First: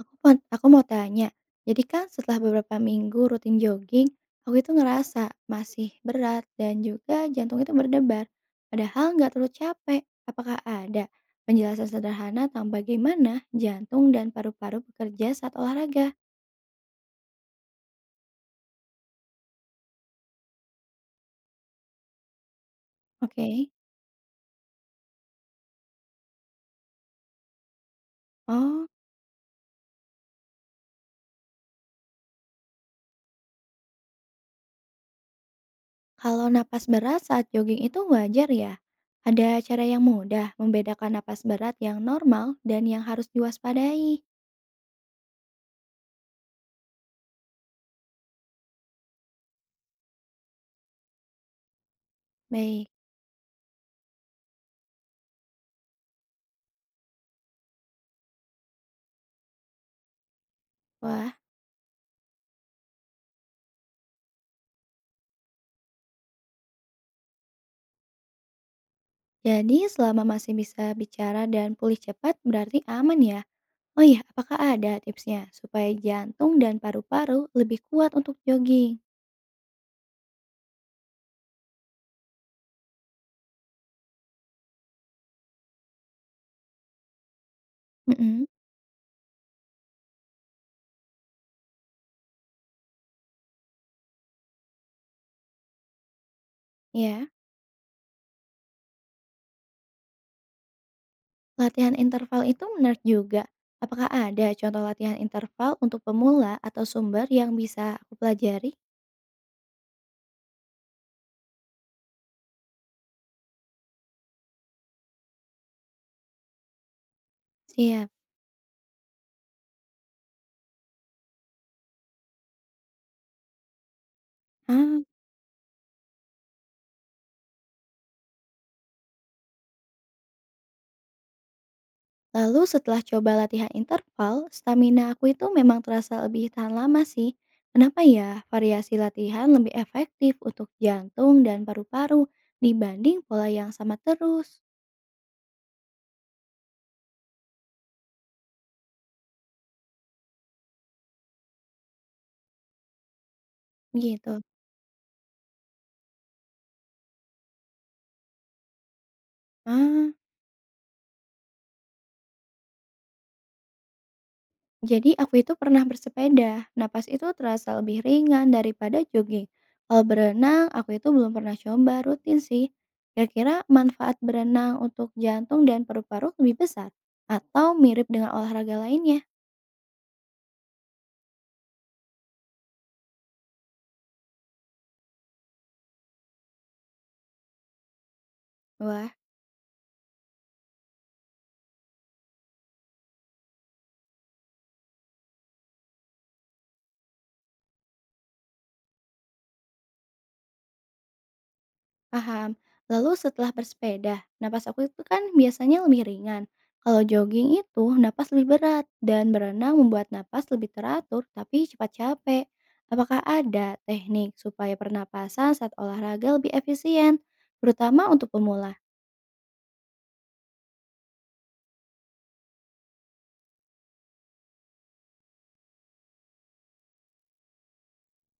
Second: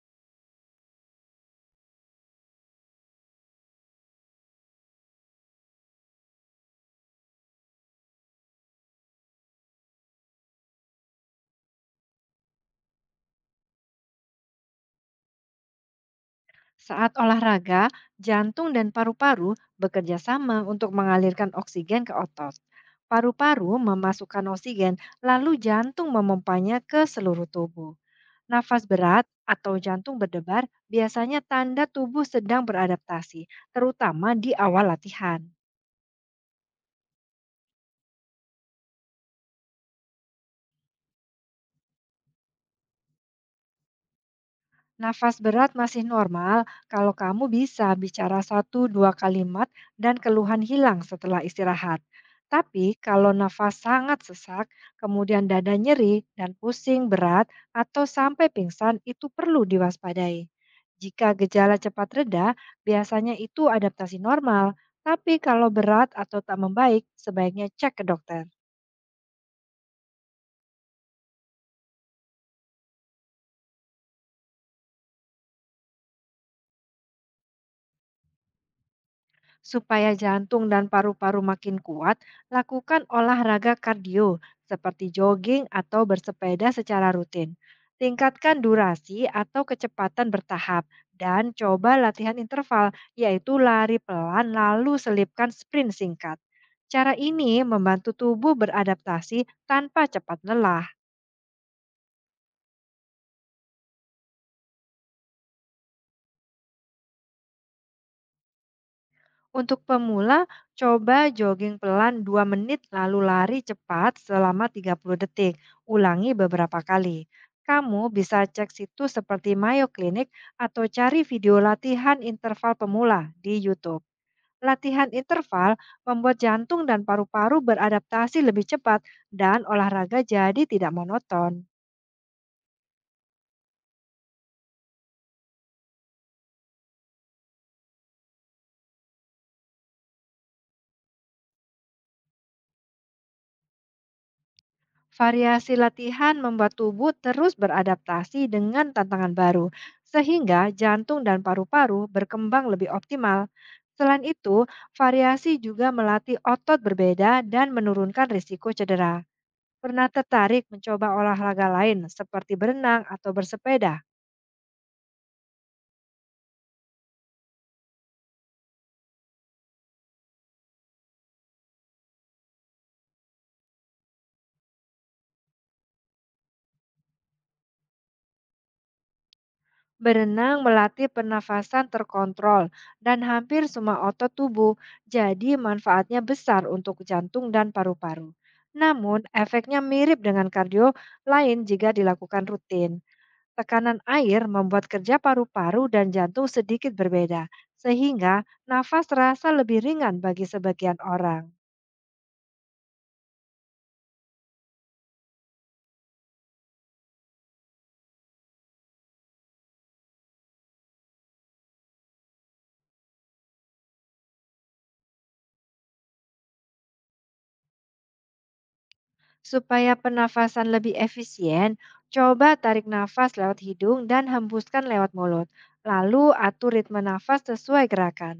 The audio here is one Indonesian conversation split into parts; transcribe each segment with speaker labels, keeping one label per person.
Speaker 1: Aku mau tanya, jadi kan setelah beberapa minggu rutin jogging, aku itu ngerasa masih berat dan juga jantung itu berdebar, padahal nggak terlalu capek. Apakah ada penjelasan sederhana tentang bagaimana jantung dan paru-paru bekerja saat olahraga?
Speaker 2: Saat olahraga, jantung dan paru-paru bekerja sama untuk mengalirkan oksigen ke otot.
Speaker 1: Oke.
Speaker 2: Paru-paru memasukkan oksigen, lalu jantung memompanya ke seluruh tubuh. Nafas
Speaker 1: Oh,
Speaker 2: berat atau jantung berdebar biasanya tanda tubuh sedang beradaptasi, terutama di awal latihan.
Speaker 1: kalau napas berat saat jogging itu wajar ya? Ada cara yang mudah membedakan napas berat yang normal dan yang harus diwaspadai?
Speaker 2: Nafas berat masih normal kalau kamu bisa bicara satu dua kalimat dan keluhan hilang setelah istirahat. Tapi
Speaker 1: Baik.
Speaker 2: kalau nafas sangat sesak, kemudian dada nyeri dan pusing berat atau sampai pingsan itu perlu diwaspadai. Jika
Speaker 1: Wah.
Speaker 2: gejala cepat reda, biasanya itu adaptasi normal. Tapi kalau berat atau tak membaik, sebaiknya cek ke dokter.
Speaker 1: Jadi selama masih bisa bicara dan pulih cepat berarti aman ya? Oh iya, apakah ada tipsnya supaya jantung dan paru-paru lebih kuat untuk jogging?
Speaker 2: Supaya jantung dan paru-paru makin kuat, lakukan olahraga kardio seperti jogging atau bersepeda secara rutin.
Speaker 1: Mhm,
Speaker 2: Tingkatkan durasi atau kecepatan bertahap dan coba latihan interval, yaitu lari pelan lalu selipkan sprint singkat. Cara
Speaker 1: ya.
Speaker 2: ini membantu tubuh beradaptasi tanpa cepat lelah.
Speaker 1: Latihan interval itu menarik juga. Apakah ada contoh latihan interval untuk pemula atau sumber yang bisa aku pelajari?
Speaker 2: Untuk pemula, coba jogging pelan 2 menit lalu lari cepat selama 30 detik. Ulangi beberapa kali. Kamu
Speaker 1: Siap.
Speaker 2: bisa cek situs seperti Mayo Clinic atau cari video latihan interval pemula di YouTube.
Speaker 1: Ah.
Speaker 2: Latihan interval membuat jantung dan paru-paru beradaptasi lebih cepat dan olahraga jadi tidak monoton.
Speaker 1: Lalu setelah coba latihan interval, stamina aku itu memang terasa lebih tahan lama sih. Kenapa ya variasi latihan lebih efektif untuk jantung dan paru-paru dibanding pola yang sama terus?
Speaker 2: Variasi latihan membuat tubuh terus beradaptasi dengan tantangan baru, sehingga jantung dan paru-paru berkembang lebih optimal. Selain
Speaker 1: Gitu.
Speaker 2: itu, variasi juga melatih otot berbeda dan menurunkan risiko cedera. Pernah
Speaker 1: Ah,
Speaker 2: tertarik mencoba olahraga lain seperti berenang atau bersepeda?
Speaker 1: jadi aku itu pernah bersepeda, napas itu terasa lebih ringan daripada jogging. Kalau berenang, aku itu belum pernah coba rutin sih. Kira-kira manfaat berenang untuk jantung dan paru-paru lebih besar? Atau mirip dengan olahraga lainnya?
Speaker 2: Berenang melatih pernafasan terkontrol dan hampir semua otot tubuh, jadi manfaatnya besar untuk jantung dan paru-paru.
Speaker 1: Wah.
Speaker 2: Namun, efeknya mirip dengan kardio lain jika dilakukan rutin. Tekanan air membuat kerja paru-paru dan jantung sedikit berbeda, sehingga nafas terasa lebih ringan bagi sebagian orang.
Speaker 1: Paham. Lalu setelah bersepeda, napas aku itu kan biasanya lebih ringan. Kalau jogging itu napas lebih berat dan berenang membuat napas lebih teratur tapi cepat capek. Apakah ada teknik supaya pernapasan saat olahraga lebih efisien, terutama untuk pemula?
Speaker 2: Supaya pernafasan lebih efisien, coba tarik nafas lewat hidung dan hembuskan lewat mulut. Lalu atur ritme nafas sesuai gerakan.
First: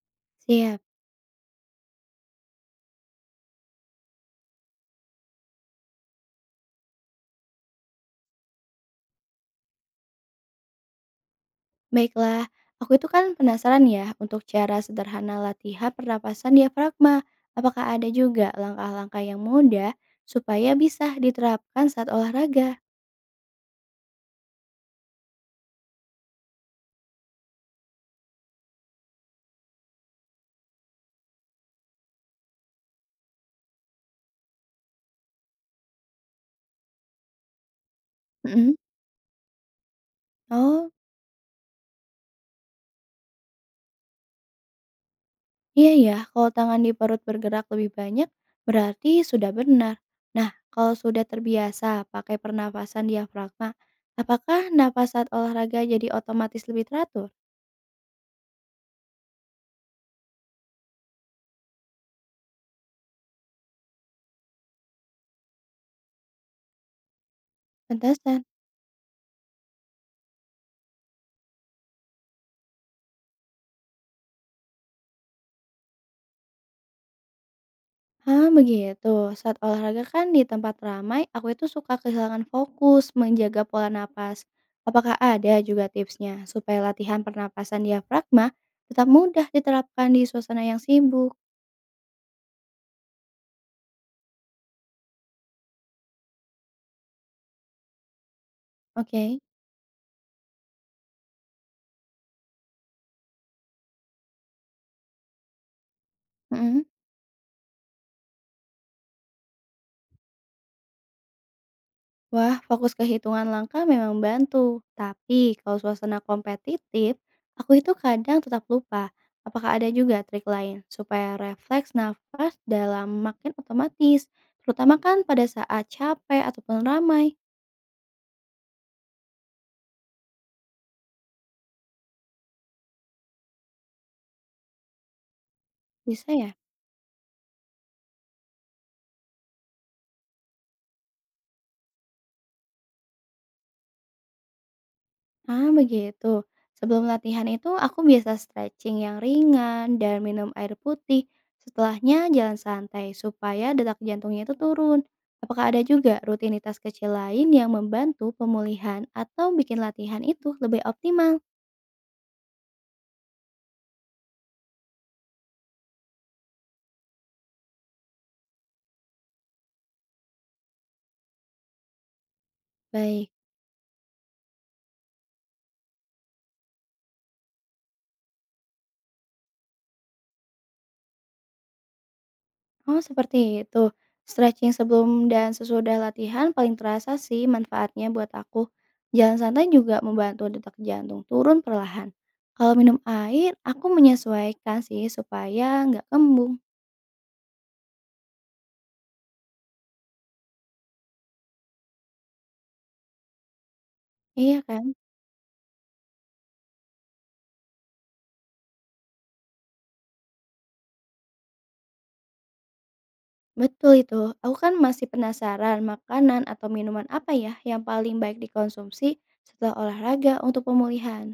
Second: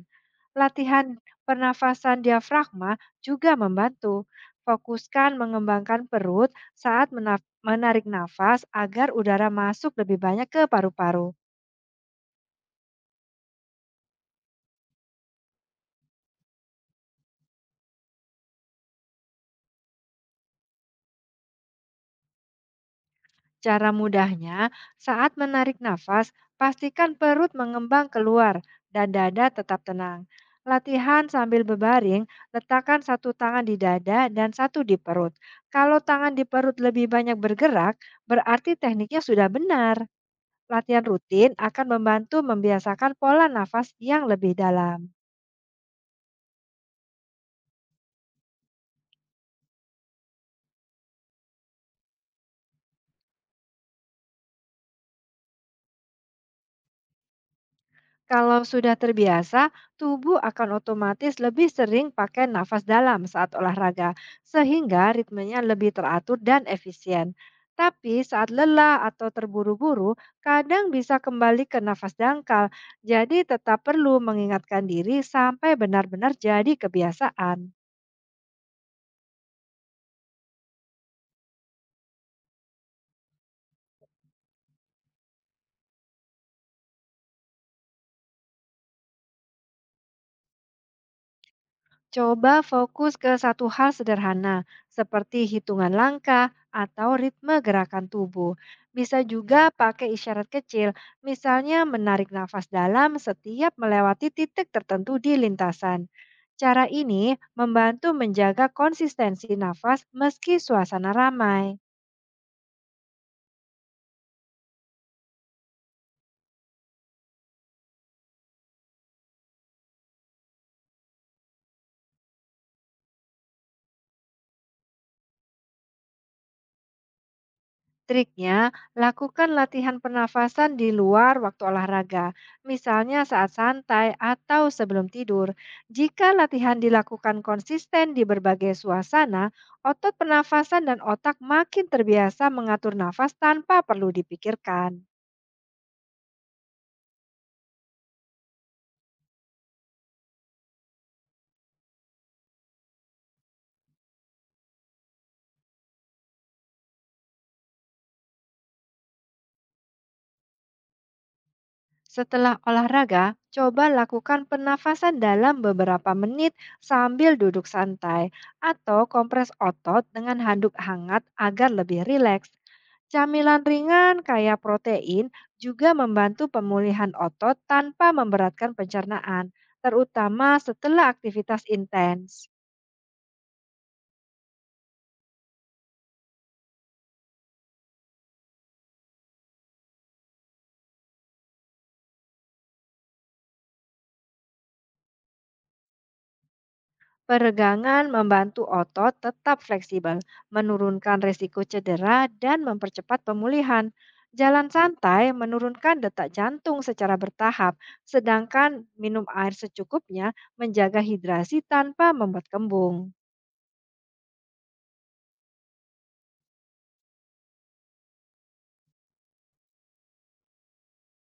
Speaker 1: Siap.
Speaker 2: Latihan pernafasan diafragma juga membantu. Fokuskan mengembangkan perut saat menarik nafas agar udara masuk lebih banyak ke paru-paru.
Speaker 1: Baiklah, aku itu kan penasaran ya untuk cara sederhana latihan pernapasan diafragma. Apakah ada juga langkah-langkah yang mudah supaya bisa diterapkan saat olahraga?
Speaker 2: Cara mudahnya, saat menarik nafas, pastikan perut mengembang keluar dan dada tetap tenang. Latihan sambil berbaring, letakkan satu tangan di dada dan satu di perut. Kalau tangan di perut lebih banyak bergerak, berarti
Speaker 1: Mm-mm.
Speaker 2: tekniknya sudah benar.
Speaker 1: Oh.
Speaker 2: Latihan rutin akan membantu membiasakan pola nafas yang lebih dalam.
Speaker 1: Iya ya, kalau tangan di perut bergerak lebih banyak, berarti sudah benar. Nah, kalau sudah terbiasa pakai pernafasan diafragma, apakah napas saat olahraga jadi otomatis lebih teratur?
Speaker 2: Kalau sudah terbiasa, tubuh akan otomatis lebih sering pakai nafas dalam saat olahraga, sehingga ritmenya lebih teratur dan efisien. Tapi
Speaker 1: Pantesan.
Speaker 2: saat lelah atau terburu-buru, kadang bisa kembali ke nafas dangkal, jadi tetap perlu mengingatkan diri sampai benar-benar jadi kebiasaan.
Speaker 1: Ah, begitu. Saat olahraga kan di tempat ramai, aku itu suka kehilangan fokus menjaga pola napas. Apakah ada juga tipsnya supaya latihan pernapasan diafragma tetap mudah diterapkan di suasana yang sibuk?
Speaker 2: Coba fokus ke satu hal sederhana, seperti hitungan langkah atau ritme gerakan tubuh. Bisa
Speaker 1: Oke.
Speaker 2: juga pakai isyarat kecil, misalnya menarik nafas dalam setiap melewati titik tertentu di lintasan. Cara
Speaker 1: Mm-mm.
Speaker 2: ini membantu menjaga konsistensi nafas meski suasana ramai.
Speaker 1: Wah, fokus ke hitungan langkah memang bantu. Tapi kalau suasana kompetitif, aku itu kadang tetap lupa. Apakah ada juga trik lain supaya refleks nafas dalam makin otomatis? Terutama kan pada saat capek ataupun ramai.
Speaker 2: Triknya, lakukan latihan pernafasan di luar waktu olahraga, misalnya saat santai atau sebelum tidur. Jika
Speaker 1: Bisa ya?
Speaker 2: latihan dilakukan konsisten di berbagai suasana, otot pernafasan dan otak makin terbiasa mengatur nafas tanpa perlu dipikirkan.
Speaker 1: Ah, begitu. Sebelum latihan itu aku biasa stretching yang ringan dan minum air putih. Setelahnya jalan santai supaya detak jantungnya itu turun. Apakah ada juga rutinitas kecil lain yang membantu pemulihan atau bikin latihan itu lebih optimal?
Speaker 2: Setelah olahraga, coba lakukan penafasan dalam beberapa menit sambil duduk santai atau kompres otot dengan handuk hangat agar lebih rileks.
Speaker 1: Baik.
Speaker 2: Camilan ringan kaya protein juga membantu pemulihan otot tanpa memberatkan pencernaan, terutama setelah aktivitas intens.
Speaker 1: Oh, seperti itu. Stretching sebelum dan sesudah latihan paling terasa sih manfaatnya buat aku. Jalan santai juga membantu detak jantung turun perlahan. Kalau minum air, aku menyesuaikan sih supaya nggak kembung.
Speaker 2: Peregangan membantu otot tetap fleksibel, menurunkan risiko cedera, dan mempercepat pemulihan.
Speaker 1: Iya
Speaker 2: Jalan
Speaker 1: kan?
Speaker 2: santai menurunkan detak jantung secara bertahap, sedangkan minum air secukupnya menjaga hidrasi tanpa membuat kembung.
Speaker 1: Betul itu. Aku kan masih penasaran makanan atau minuman apa ya yang paling baik dikonsumsi setelah olahraga untuk pemulihan.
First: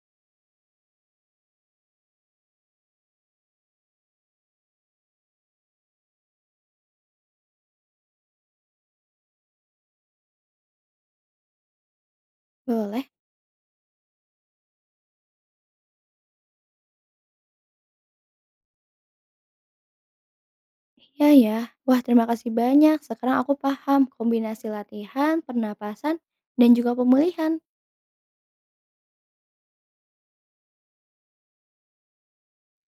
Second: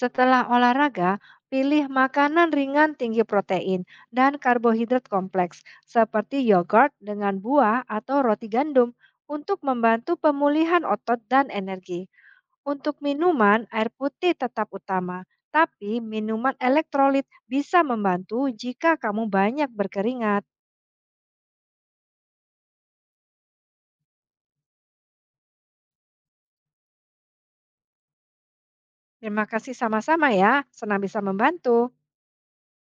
Speaker 2: Setelah olahraga, pilih makanan ringan tinggi protein dan karbohidrat kompleks seperti yogurt dengan buah atau roti gandum untuk membantu pemulihan otot dan energi. Untuk
Speaker 1: Boleh?
Speaker 2: minuman, air putih tetap utama, tapi minuman elektrolit bisa membantu jika kamu banyak berkeringat.
Speaker 1: Iya ya. Wah, terima kasih banyak. Sekarang aku paham kombinasi latihan, pernapasan, dan juga pemulihan.
Speaker 2: Terima kasih sama-sama ya, senang bisa membantu.